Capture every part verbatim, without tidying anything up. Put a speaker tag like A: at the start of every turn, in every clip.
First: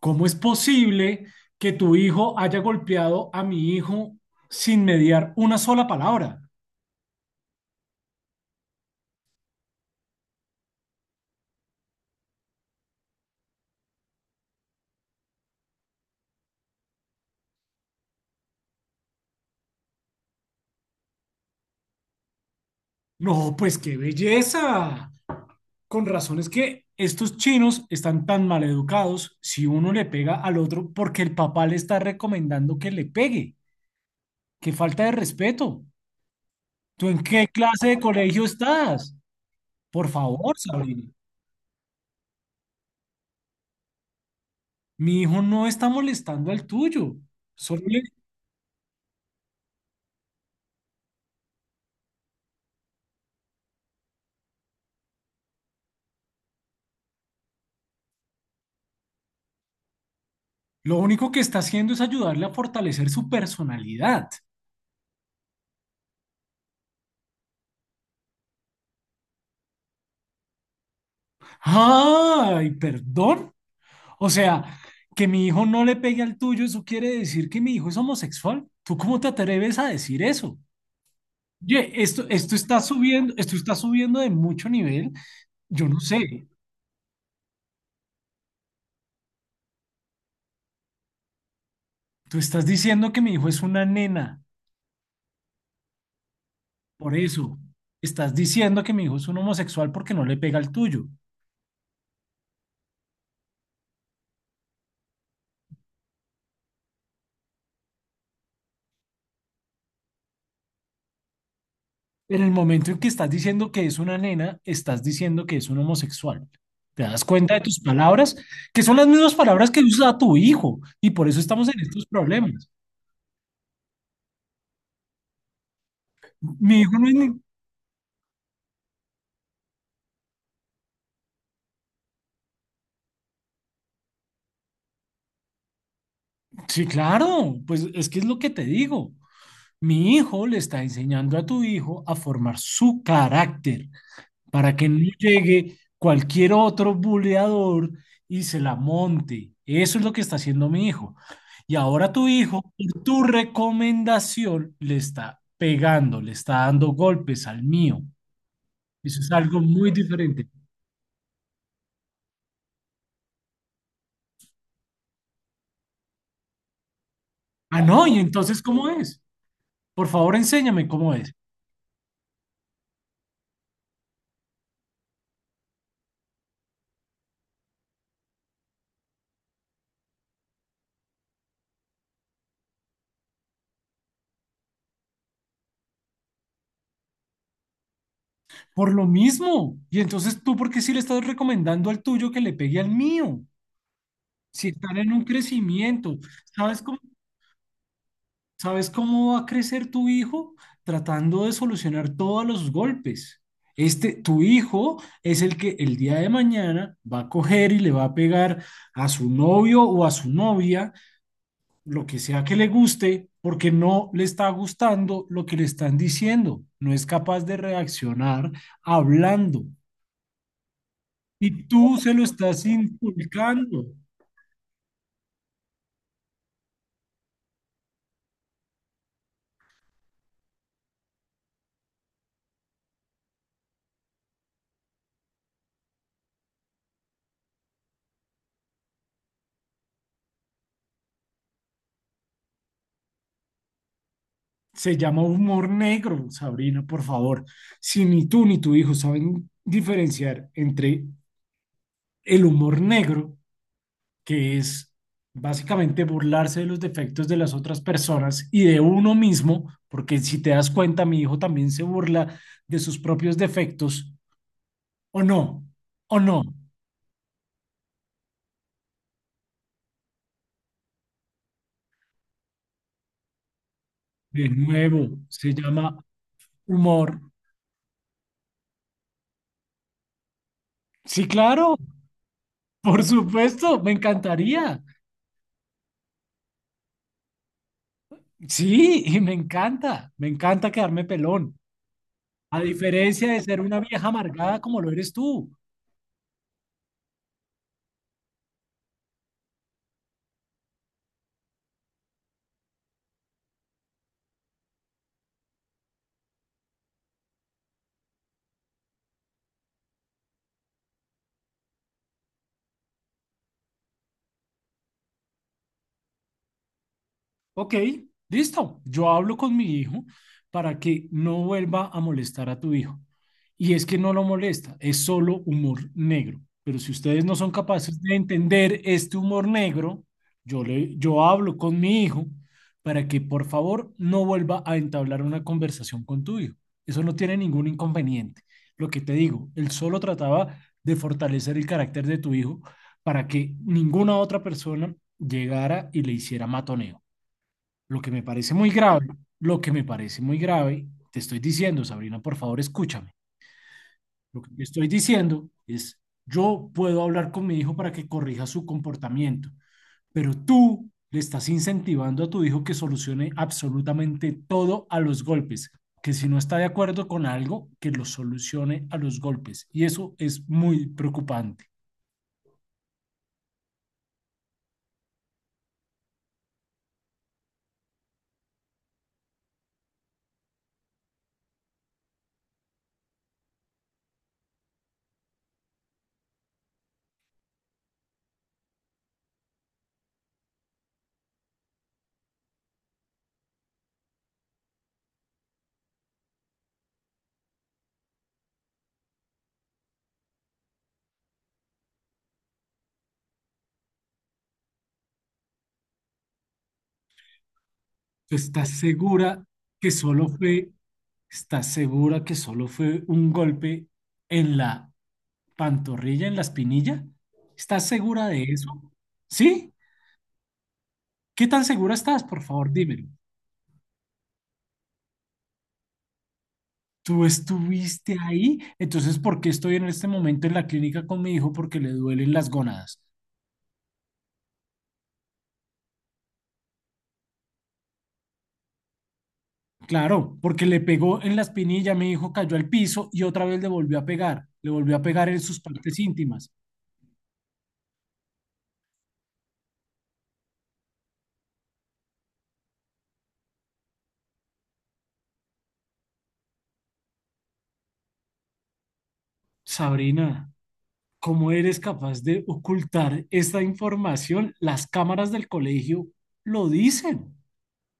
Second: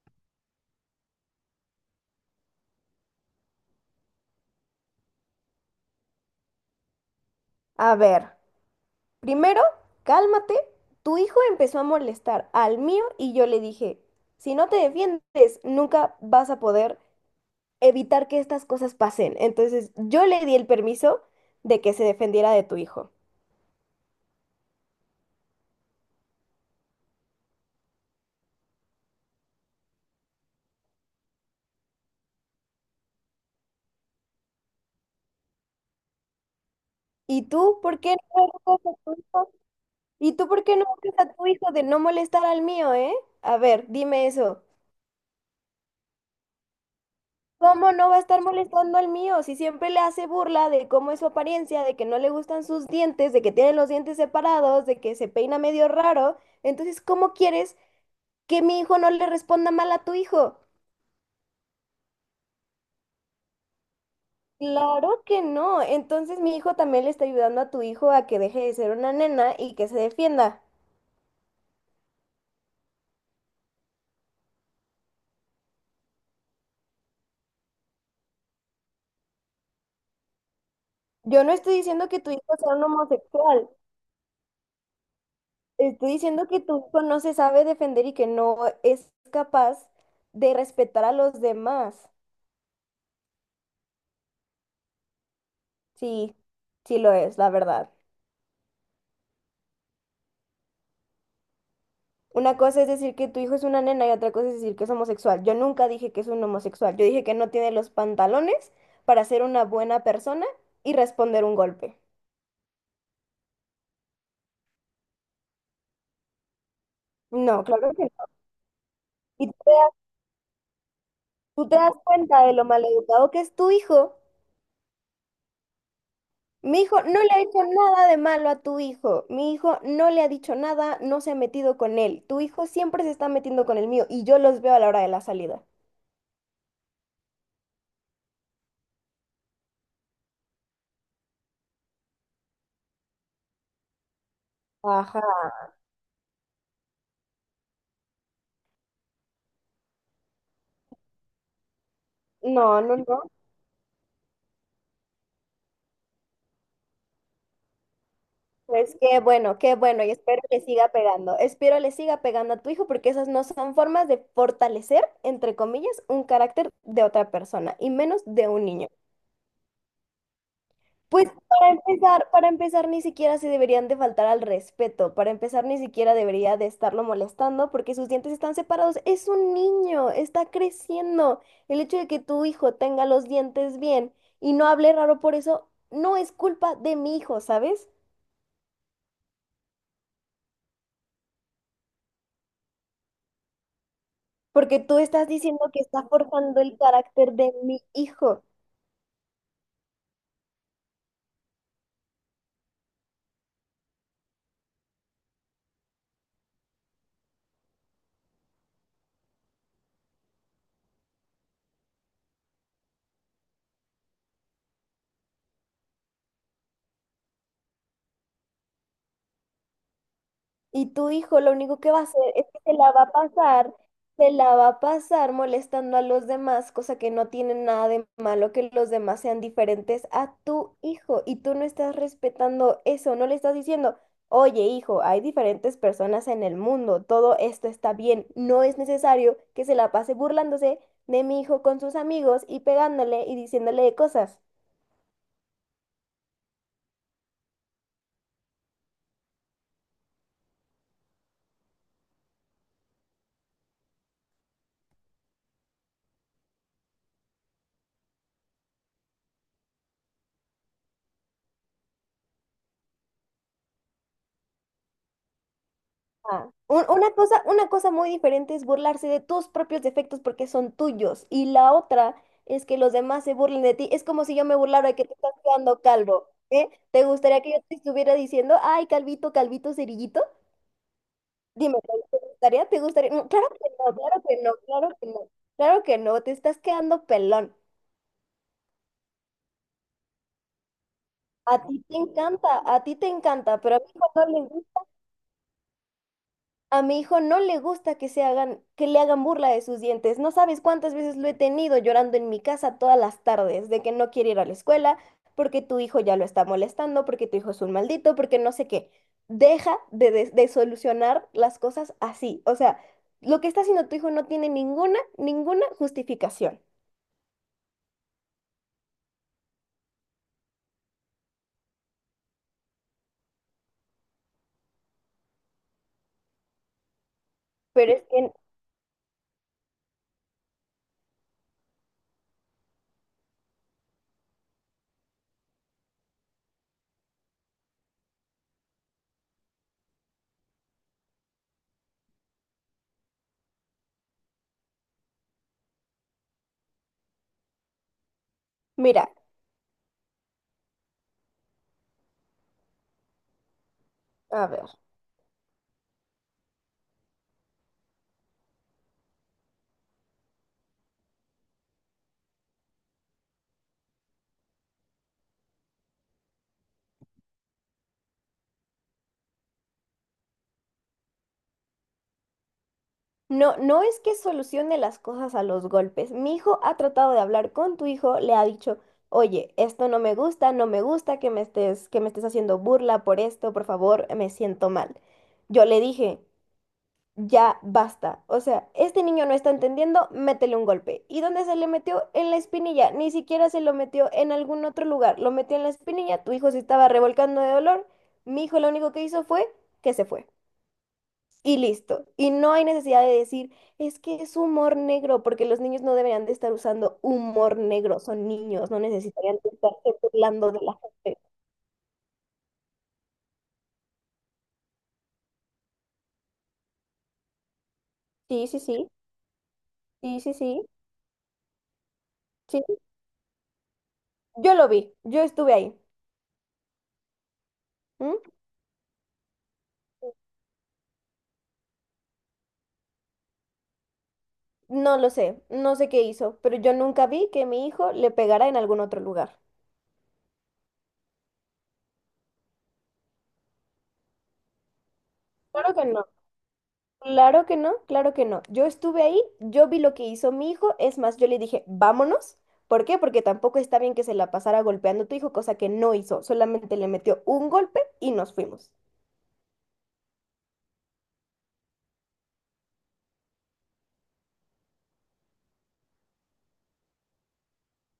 A: ¿Cómo es posible que tu hijo haya golpeado a mi hijo sin mediar una sola palabra?
B: A ver, primero, cálmate. Tu hijo empezó a molestar al mío y yo le dije, si no te defiendes, nunca vas a poder evitar que estas cosas pasen. Entonces, yo le di el permiso de que se defendiera de tu hijo.
A: No, pues qué belleza. Con razón es que estos chinos están tan mal educados si uno le pega al otro porque el papá le está recomendando que le pegue. Qué falta de respeto. ¿Tú en
B: ¿Y
A: qué
B: tú
A: clase de
B: por qué
A: colegio
B: no educas a
A: estás?
B: tu hijo?
A: Por
B: ¿Y tú
A: favor,
B: por qué no
A: Sabrina.
B: educas a tu hijo de no molestar al mío, eh? A ver, dime eso.
A: Mi hijo no está molestando al tuyo. Solo
B: ¿Cómo
A: le-
B: no va a estar molestando al mío? Si siempre le hace burla de cómo es su apariencia, de que no le gustan sus dientes, de que tiene los dientes separados, de que se peina medio raro. Entonces, ¿cómo quieres que mi hijo no le responda mal a tu hijo?
A: lo único que está haciendo es ayudarle a fortalecer su personalidad.
B: Claro que no. Entonces, mi hijo también le está ayudando a tu hijo a que deje de ser una nena y que se defienda.
A: Ay, perdón. O sea, que mi hijo no le pegue al tuyo, eso quiere decir que mi hijo es homosexual. ¿Tú cómo te atreves a decir eso?
B: Yo no estoy
A: Oye,
B: diciendo que
A: esto,
B: tu
A: esto
B: hijo sea
A: está
B: un
A: subiendo, esto
B: homosexual.
A: está subiendo de mucho nivel. Yo no
B: Estoy
A: sé.
B: diciendo que tu hijo no se sabe defender y que no es capaz de respetar a los demás.
A: Tú estás diciendo que mi hijo es una nena,
B: Sí, sí lo
A: por
B: es, la
A: eso.
B: verdad.
A: Estás diciendo que mi hijo es un homosexual porque no le pega al tuyo.
B: Una cosa es decir que tu hijo es una nena y otra cosa es decir que es homosexual. Yo nunca dije que es un homosexual. Yo dije que no tiene los pantalones para ser una buena persona y responder un golpe.
A: En el momento en que estás diciendo que es una nena, estás diciendo que es un homosexual. ¿Te das cuenta de
B: No,
A: tus
B: claro que no.
A: palabras? Que son las mismas
B: Y tú
A: palabras
B: te,
A: que usa tu hijo. Y por eso estamos
B: tú te
A: en
B: das
A: estos
B: cuenta de lo
A: problemas.
B: maleducado que es tu hijo.
A: Mi
B: Mi
A: hijo
B: hijo
A: no es
B: no le
A: ni-
B: ha hecho nada de malo a tu hijo. Mi hijo no le ha dicho nada, no se ha metido con él. Tu hijo siempre se está metiendo con el mío y yo los veo a la hora de la salida.
A: sí, claro. Pues es que es lo que te digo. Mi hijo le está enseñando a tu hijo a formar su carácter, para que no
B: Ajá.
A: llegue cualquier otro buleador y se la monte. Eso es lo que está haciendo mi hijo. Y ahora tu hijo,
B: No, no,
A: por tu
B: no.
A: recomendación, le está pegando, le está dando golpes al mío.
B: Pues
A: Eso
B: qué
A: es
B: bueno,
A: algo
B: qué
A: muy
B: bueno, y espero
A: diferente.
B: le siga pegando. Espero le siga pegando a tu hijo porque esas no son formas de fortalecer, entre comillas, un carácter de otra persona,
A: Ah,
B: y
A: no, y
B: menos de
A: entonces,
B: un
A: ¿cómo
B: niño.
A: es? Por favor, enséñame cómo
B: Pues
A: es.
B: para empezar, para empezar ni siquiera se deberían de faltar al respeto, para empezar ni siquiera debería de estarlo molestando porque sus dientes están separados. Es un niño, está creciendo. El hecho de que tu hijo tenga los dientes bien y no hable raro por eso, no es culpa de mi hijo, ¿sabes?
A: Por lo mismo. Y entonces, ¿tú por qué sí le estás recomendando al tuyo que le pegue al mío? Si
B: Porque
A: están
B: tú
A: en un
B: estás diciendo que estás
A: crecimiento,
B: forjando el
A: ¿sabes cómo?
B: carácter de mi hijo
A: ¿Sabes cómo va a crecer tu hijo? Tratando de solucionar todos los golpes. Este, tu hijo es el que el día de mañana va a coger y le va a pegar a su novio o a su novia, lo que sea que le guste, porque no le está gustando lo que le están diciendo. No es capaz de reaccionar hablando.
B: y tu hijo lo
A: Y
B: único que
A: tú
B: va a
A: se
B: hacer
A: lo
B: es que
A: estás
B: se la va a pasar,
A: inculcando.
B: se la va a pasar molestando a los demás, cosa que no tiene nada de malo que los demás sean diferentes a tu hijo y tú no estás respetando eso, no le estás diciendo, oye hijo, hay diferentes personas en el mundo, todo esto está bien, no es necesario que se la pase burlándose de mi hijo con sus amigos y pegándole y diciéndole cosas.
A: Se llama humor negro, Sabrina, por favor. Si ni tú ni tu hijo saben diferenciar entre el humor negro, que es básicamente burlarse de los defectos de las otras personas y de uno mismo, porque si te das cuenta, mi hijo también se burla de sus propios defectos, o no, o no.
B: Ah, un- Una cosa, una cosa muy diferente es burlarse de tus propios defectos porque son tuyos. Y la otra es que los demás se burlen de ti. Es como si yo
A: De
B: me burlara de que te
A: nuevo,
B: estás
A: se
B: quedando
A: llama
B: calvo. ¿Eh? ¿Te
A: humor.
B: gustaría que yo te estuviera diciendo, ay, calvito, calvito, cerillito?
A: Sí, claro,
B: Dime, ¿te gustaría? ¿Te
A: por
B: gustaría? No, claro que
A: supuesto,
B: no,
A: me
B: claro que no,
A: encantaría.
B: claro que no. Claro que no, te estás quedando pelón.
A: Sí, y me encanta, me encanta quedarme
B: A
A: pelón.
B: ti te encanta,
A: A
B: a ti te
A: diferencia de
B: encanta,
A: ser
B: pero
A: una
B: a mí
A: vieja
B: no le
A: amargada como
B: gusta.
A: lo eres tú.
B: A mi hijo no le gusta que se hagan, que le hagan burla de sus dientes. No sabes cuántas veces lo he tenido llorando en mi casa todas las tardes, de que no quiere ir a la escuela, porque tu hijo ya lo está molestando, porque tu hijo es un maldito, porque no sé qué. Deja de, de- de solucionar las cosas así. O sea, lo que está haciendo tu hijo no tiene ninguna, ninguna justificación.
A: Ok, listo. Yo hablo con mi hijo para que no vuelva a molestar a tu hijo. Y es que no lo molesta, es solo humor negro. Pero si ustedes no son
B: Pero
A: capaces
B: es
A: de
B: que,
A: entender este humor negro, yo le, yo hablo con mi hijo para que por favor no vuelva a entablar una conversación con tu hijo. Eso no tiene ningún inconveniente. Lo que te digo, él solo trataba de fortalecer el carácter de tu hijo para que ninguna otra persona llegara y le hiciera matoneo. Lo que me parece muy grave,
B: mira,
A: lo que me parece muy grave, te estoy diciendo, Sabrina, por favor, escúchame. Lo
B: a
A: que te
B: ver.
A: estoy diciendo es, yo puedo hablar con mi hijo para que corrija su comportamiento, pero tú le estás incentivando a tu hijo que solucione absolutamente todo a los golpes, que si no está de acuerdo con algo, que lo solucione a los golpes. Y eso es muy preocupante.
B: No, no es que solucione las cosas a los golpes. Mi hijo ha tratado de hablar con tu hijo, le ha dicho, oye, esto no me gusta, no me gusta que me estés, que me estés haciendo burla por esto, por favor, me siento mal. Yo le dije, ya basta. O sea, este niño no está entendiendo, métele un golpe. ¿Y dónde se le metió? En la espinilla. Ni siquiera se lo metió en algún otro lugar. Lo metió en la espinilla, tu hijo se estaba revolcando de dolor. Mi hijo lo único que hizo fue que se fue. Y listo. Y no hay necesidad de decir, es que es humor negro, porque los niños no deberían de estar usando humor negro, son
A: ¿Tú estás
B: niños, no necesitarían
A: segura
B: de
A: que
B: estarse
A: solo
B: burlando de
A: fue,
B: la gente.
A: estás segura que solo fue un golpe en la ¿pantorrilla, en la espinilla? ¿Estás segura de
B: Sí, sí,
A: eso?
B: sí,
A: ¿Sí?
B: sí, sí, sí,
A: ¿Qué tan segura estás? Por favor,
B: sí.
A: dímelo.
B: Yo lo vi, yo estuve ahí.
A: ¿Tú estuviste
B: ¿M?
A: ahí? Entonces, ¿por qué estoy en este momento en la clínica con mi hijo? Porque le duelen las gónadas.
B: No lo sé, no sé qué hizo, pero yo nunca vi que mi hijo le pegara en algún otro lugar.
A: Claro, porque le pegó en la espinilla, mi hijo cayó al piso y otra vez le volvió a pegar. Le volvió a pegar en sus
B: Claro que
A: partes
B: no.
A: íntimas.
B: Claro que no, claro que no. Yo estuve ahí, yo vi lo que hizo mi hijo, es más, yo le dije, vámonos. ¿Por qué? Porque tampoco está bien que se la pasara golpeando a tu hijo, cosa que no hizo, solamente le metió un golpe y nos fuimos.
A: Sabrina, ¿cómo eres capaz de ocultar esta información? Las cámaras del colegio lo dicen,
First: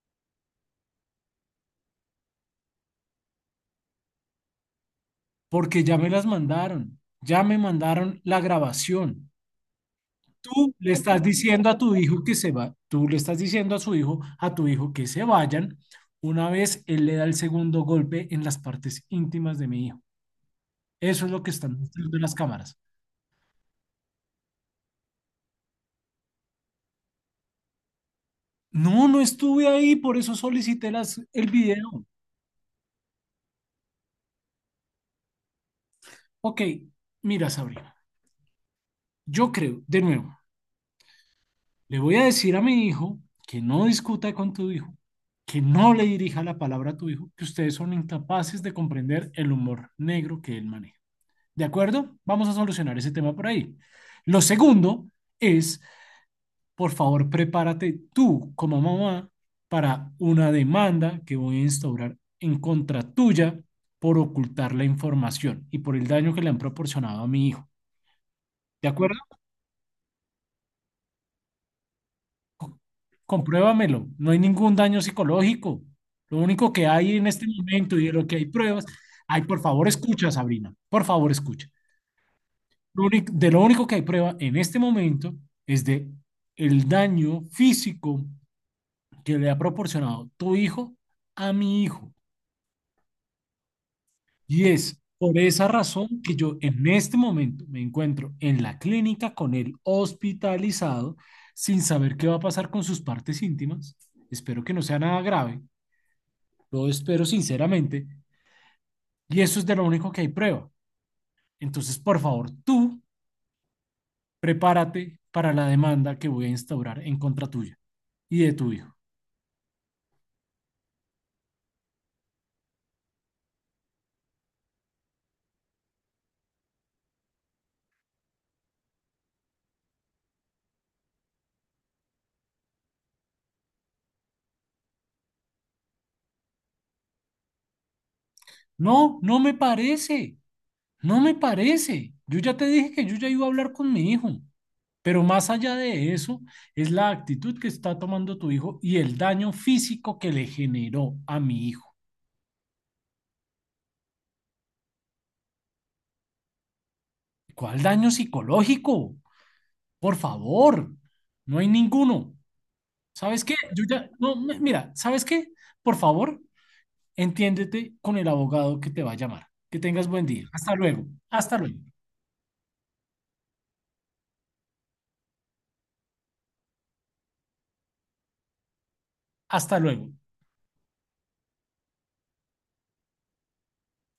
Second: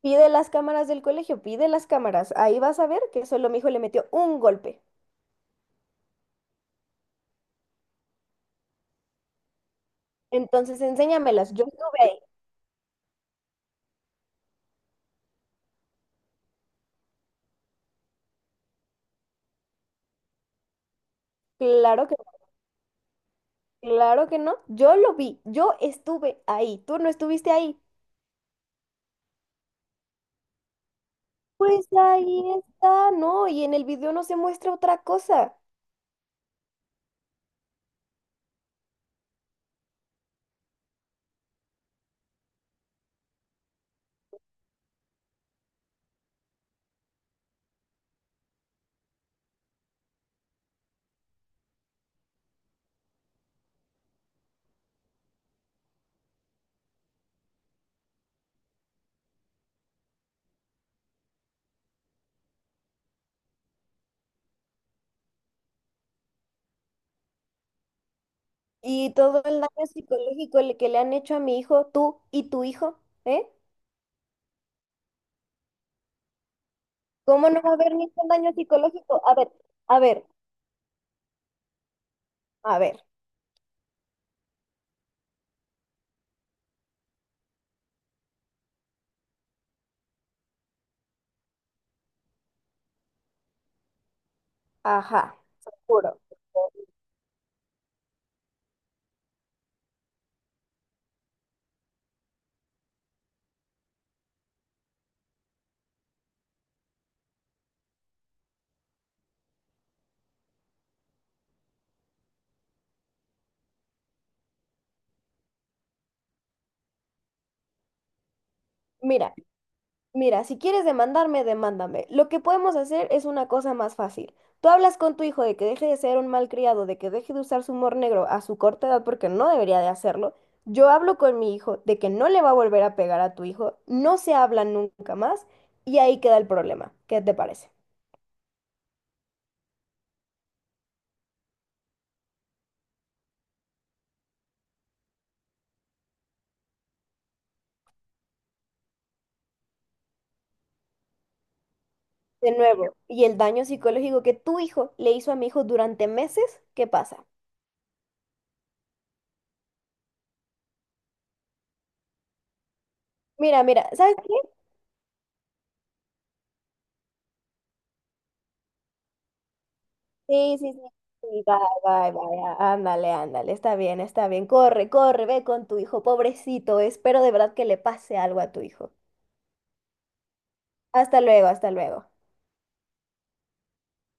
B: Pide las cámaras del colegio, pide las cámaras, ahí vas a ver que solo mi hijo le metió un golpe.
A: porque ya me las mandaron, ya me mandaron la grabación. Tú
B: Entonces,
A: le estás
B: enséñamelas, yo
A: diciendo a tu
B: estuve ahí.
A: hijo que se va, tú le estás diciendo a su hijo, a tu hijo que se vayan. Una vez él le da el segundo golpe en las partes íntimas de mi hijo. Eso es lo que están
B: Claro que
A: mostrando las
B: no,
A: cámaras.
B: claro que no, yo lo vi, yo estuve ahí, tú no estuviste ahí.
A: No, no estuve ahí, por eso solicité las, el
B: Pues
A: video.
B: ahí está, no, y en el video no se muestra otra cosa.
A: Ok, mira, Sabrina, yo creo, de nuevo, le voy a decir a mi hijo que no discuta con tu hijo, que no le dirija la palabra a tu hijo, que ustedes son incapaces de comprender el humor negro que él maneja. ¿De acuerdo? Vamos a solucionar ese tema por ahí. Lo segundo es, por favor, prepárate tú como mamá para una demanda que voy a instaurar en contra tuya por ocultar la información y por el daño que le han proporcionado a mi hijo. ¿De
B: Y
A: acuerdo?
B: todo el daño psicológico le- que le han hecho a mi hijo, tú y tu
A: Co-
B: hijo, ¿eh?
A: compruébamelo. No hay ningún daño psicológico. Lo único que hay en este
B: ¿Cómo no va a haber
A: momento y de lo
B: ningún
A: que hay
B: daño
A: pruebas,
B: psicológico? A
A: ay,
B: ver,
A: por favor,
B: a ver,
A: escucha, Sabrina, por favor, escucha.
B: a ver,
A: Lo único- de lo único que hay prueba en este momento es de el daño físico que le ha proporcionado tu hijo a mi hijo. Y es por
B: ajá,
A: esa
B: seguro.
A: razón que yo en este momento me encuentro en la clínica con él hospitalizado sin saber qué va a pasar con sus partes íntimas. Espero que no sea nada grave. Lo espero sinceramente. Y eso es de lo único que hay prueba. Entonces, por favor, tú prepárate para la demanda que voy a instaurar en contra tuya y de tu hijo.
B: Mira, mira, si quieres demandarme, demándame. Lo que podemos hacer es una cosa más fácil. Tú hablas con tu hijo de que deje de ser un malcriado, de que deje de usar su humor negro a su corta edad porque no debería de hacerlo. Yo hablo con mi hijo de que no le va a volver a pegar a tu hijo, no se hablan nunca más y ahí queda el problema. ¿Qué te parece?
A: No, no me parece. No me parece. Yo ya te dije que yo ya iba a hablar con mi hijo. Pero más allá de eso, es la actitud que está tomando tu hijo y el daño físico que le generó a mi hijo.
B: De nuevo, y el daño psicológico que tu hijo le hizo a mi hijo durante meses, ¿qué pasa?
A: ¿Cuál daño psicológico? Por favor, no hay ninguno. ¿Sabes qué?
B: Mira,
A: Yo
B: mira,
A: ya,
B: ¿sabes qué?
A: no, mi- mira, ¿sabes qué? Por favor, entiéndete con el abogado que te va a llamar. Que tengas buen día.
B: Sí, sí,
A: Hasta
B: sí,
A: luego.
B: sí, bye,
A: Hasta luego.
B: bye, bye. á- Ándale, ándale. Está bien, está bien. Corre, corre, ve con tu hijo. Pobrecito, espero de verdad que le pase algo a tu hijo.
A: Hasta luego.
B: Hasta luego, hasta luego.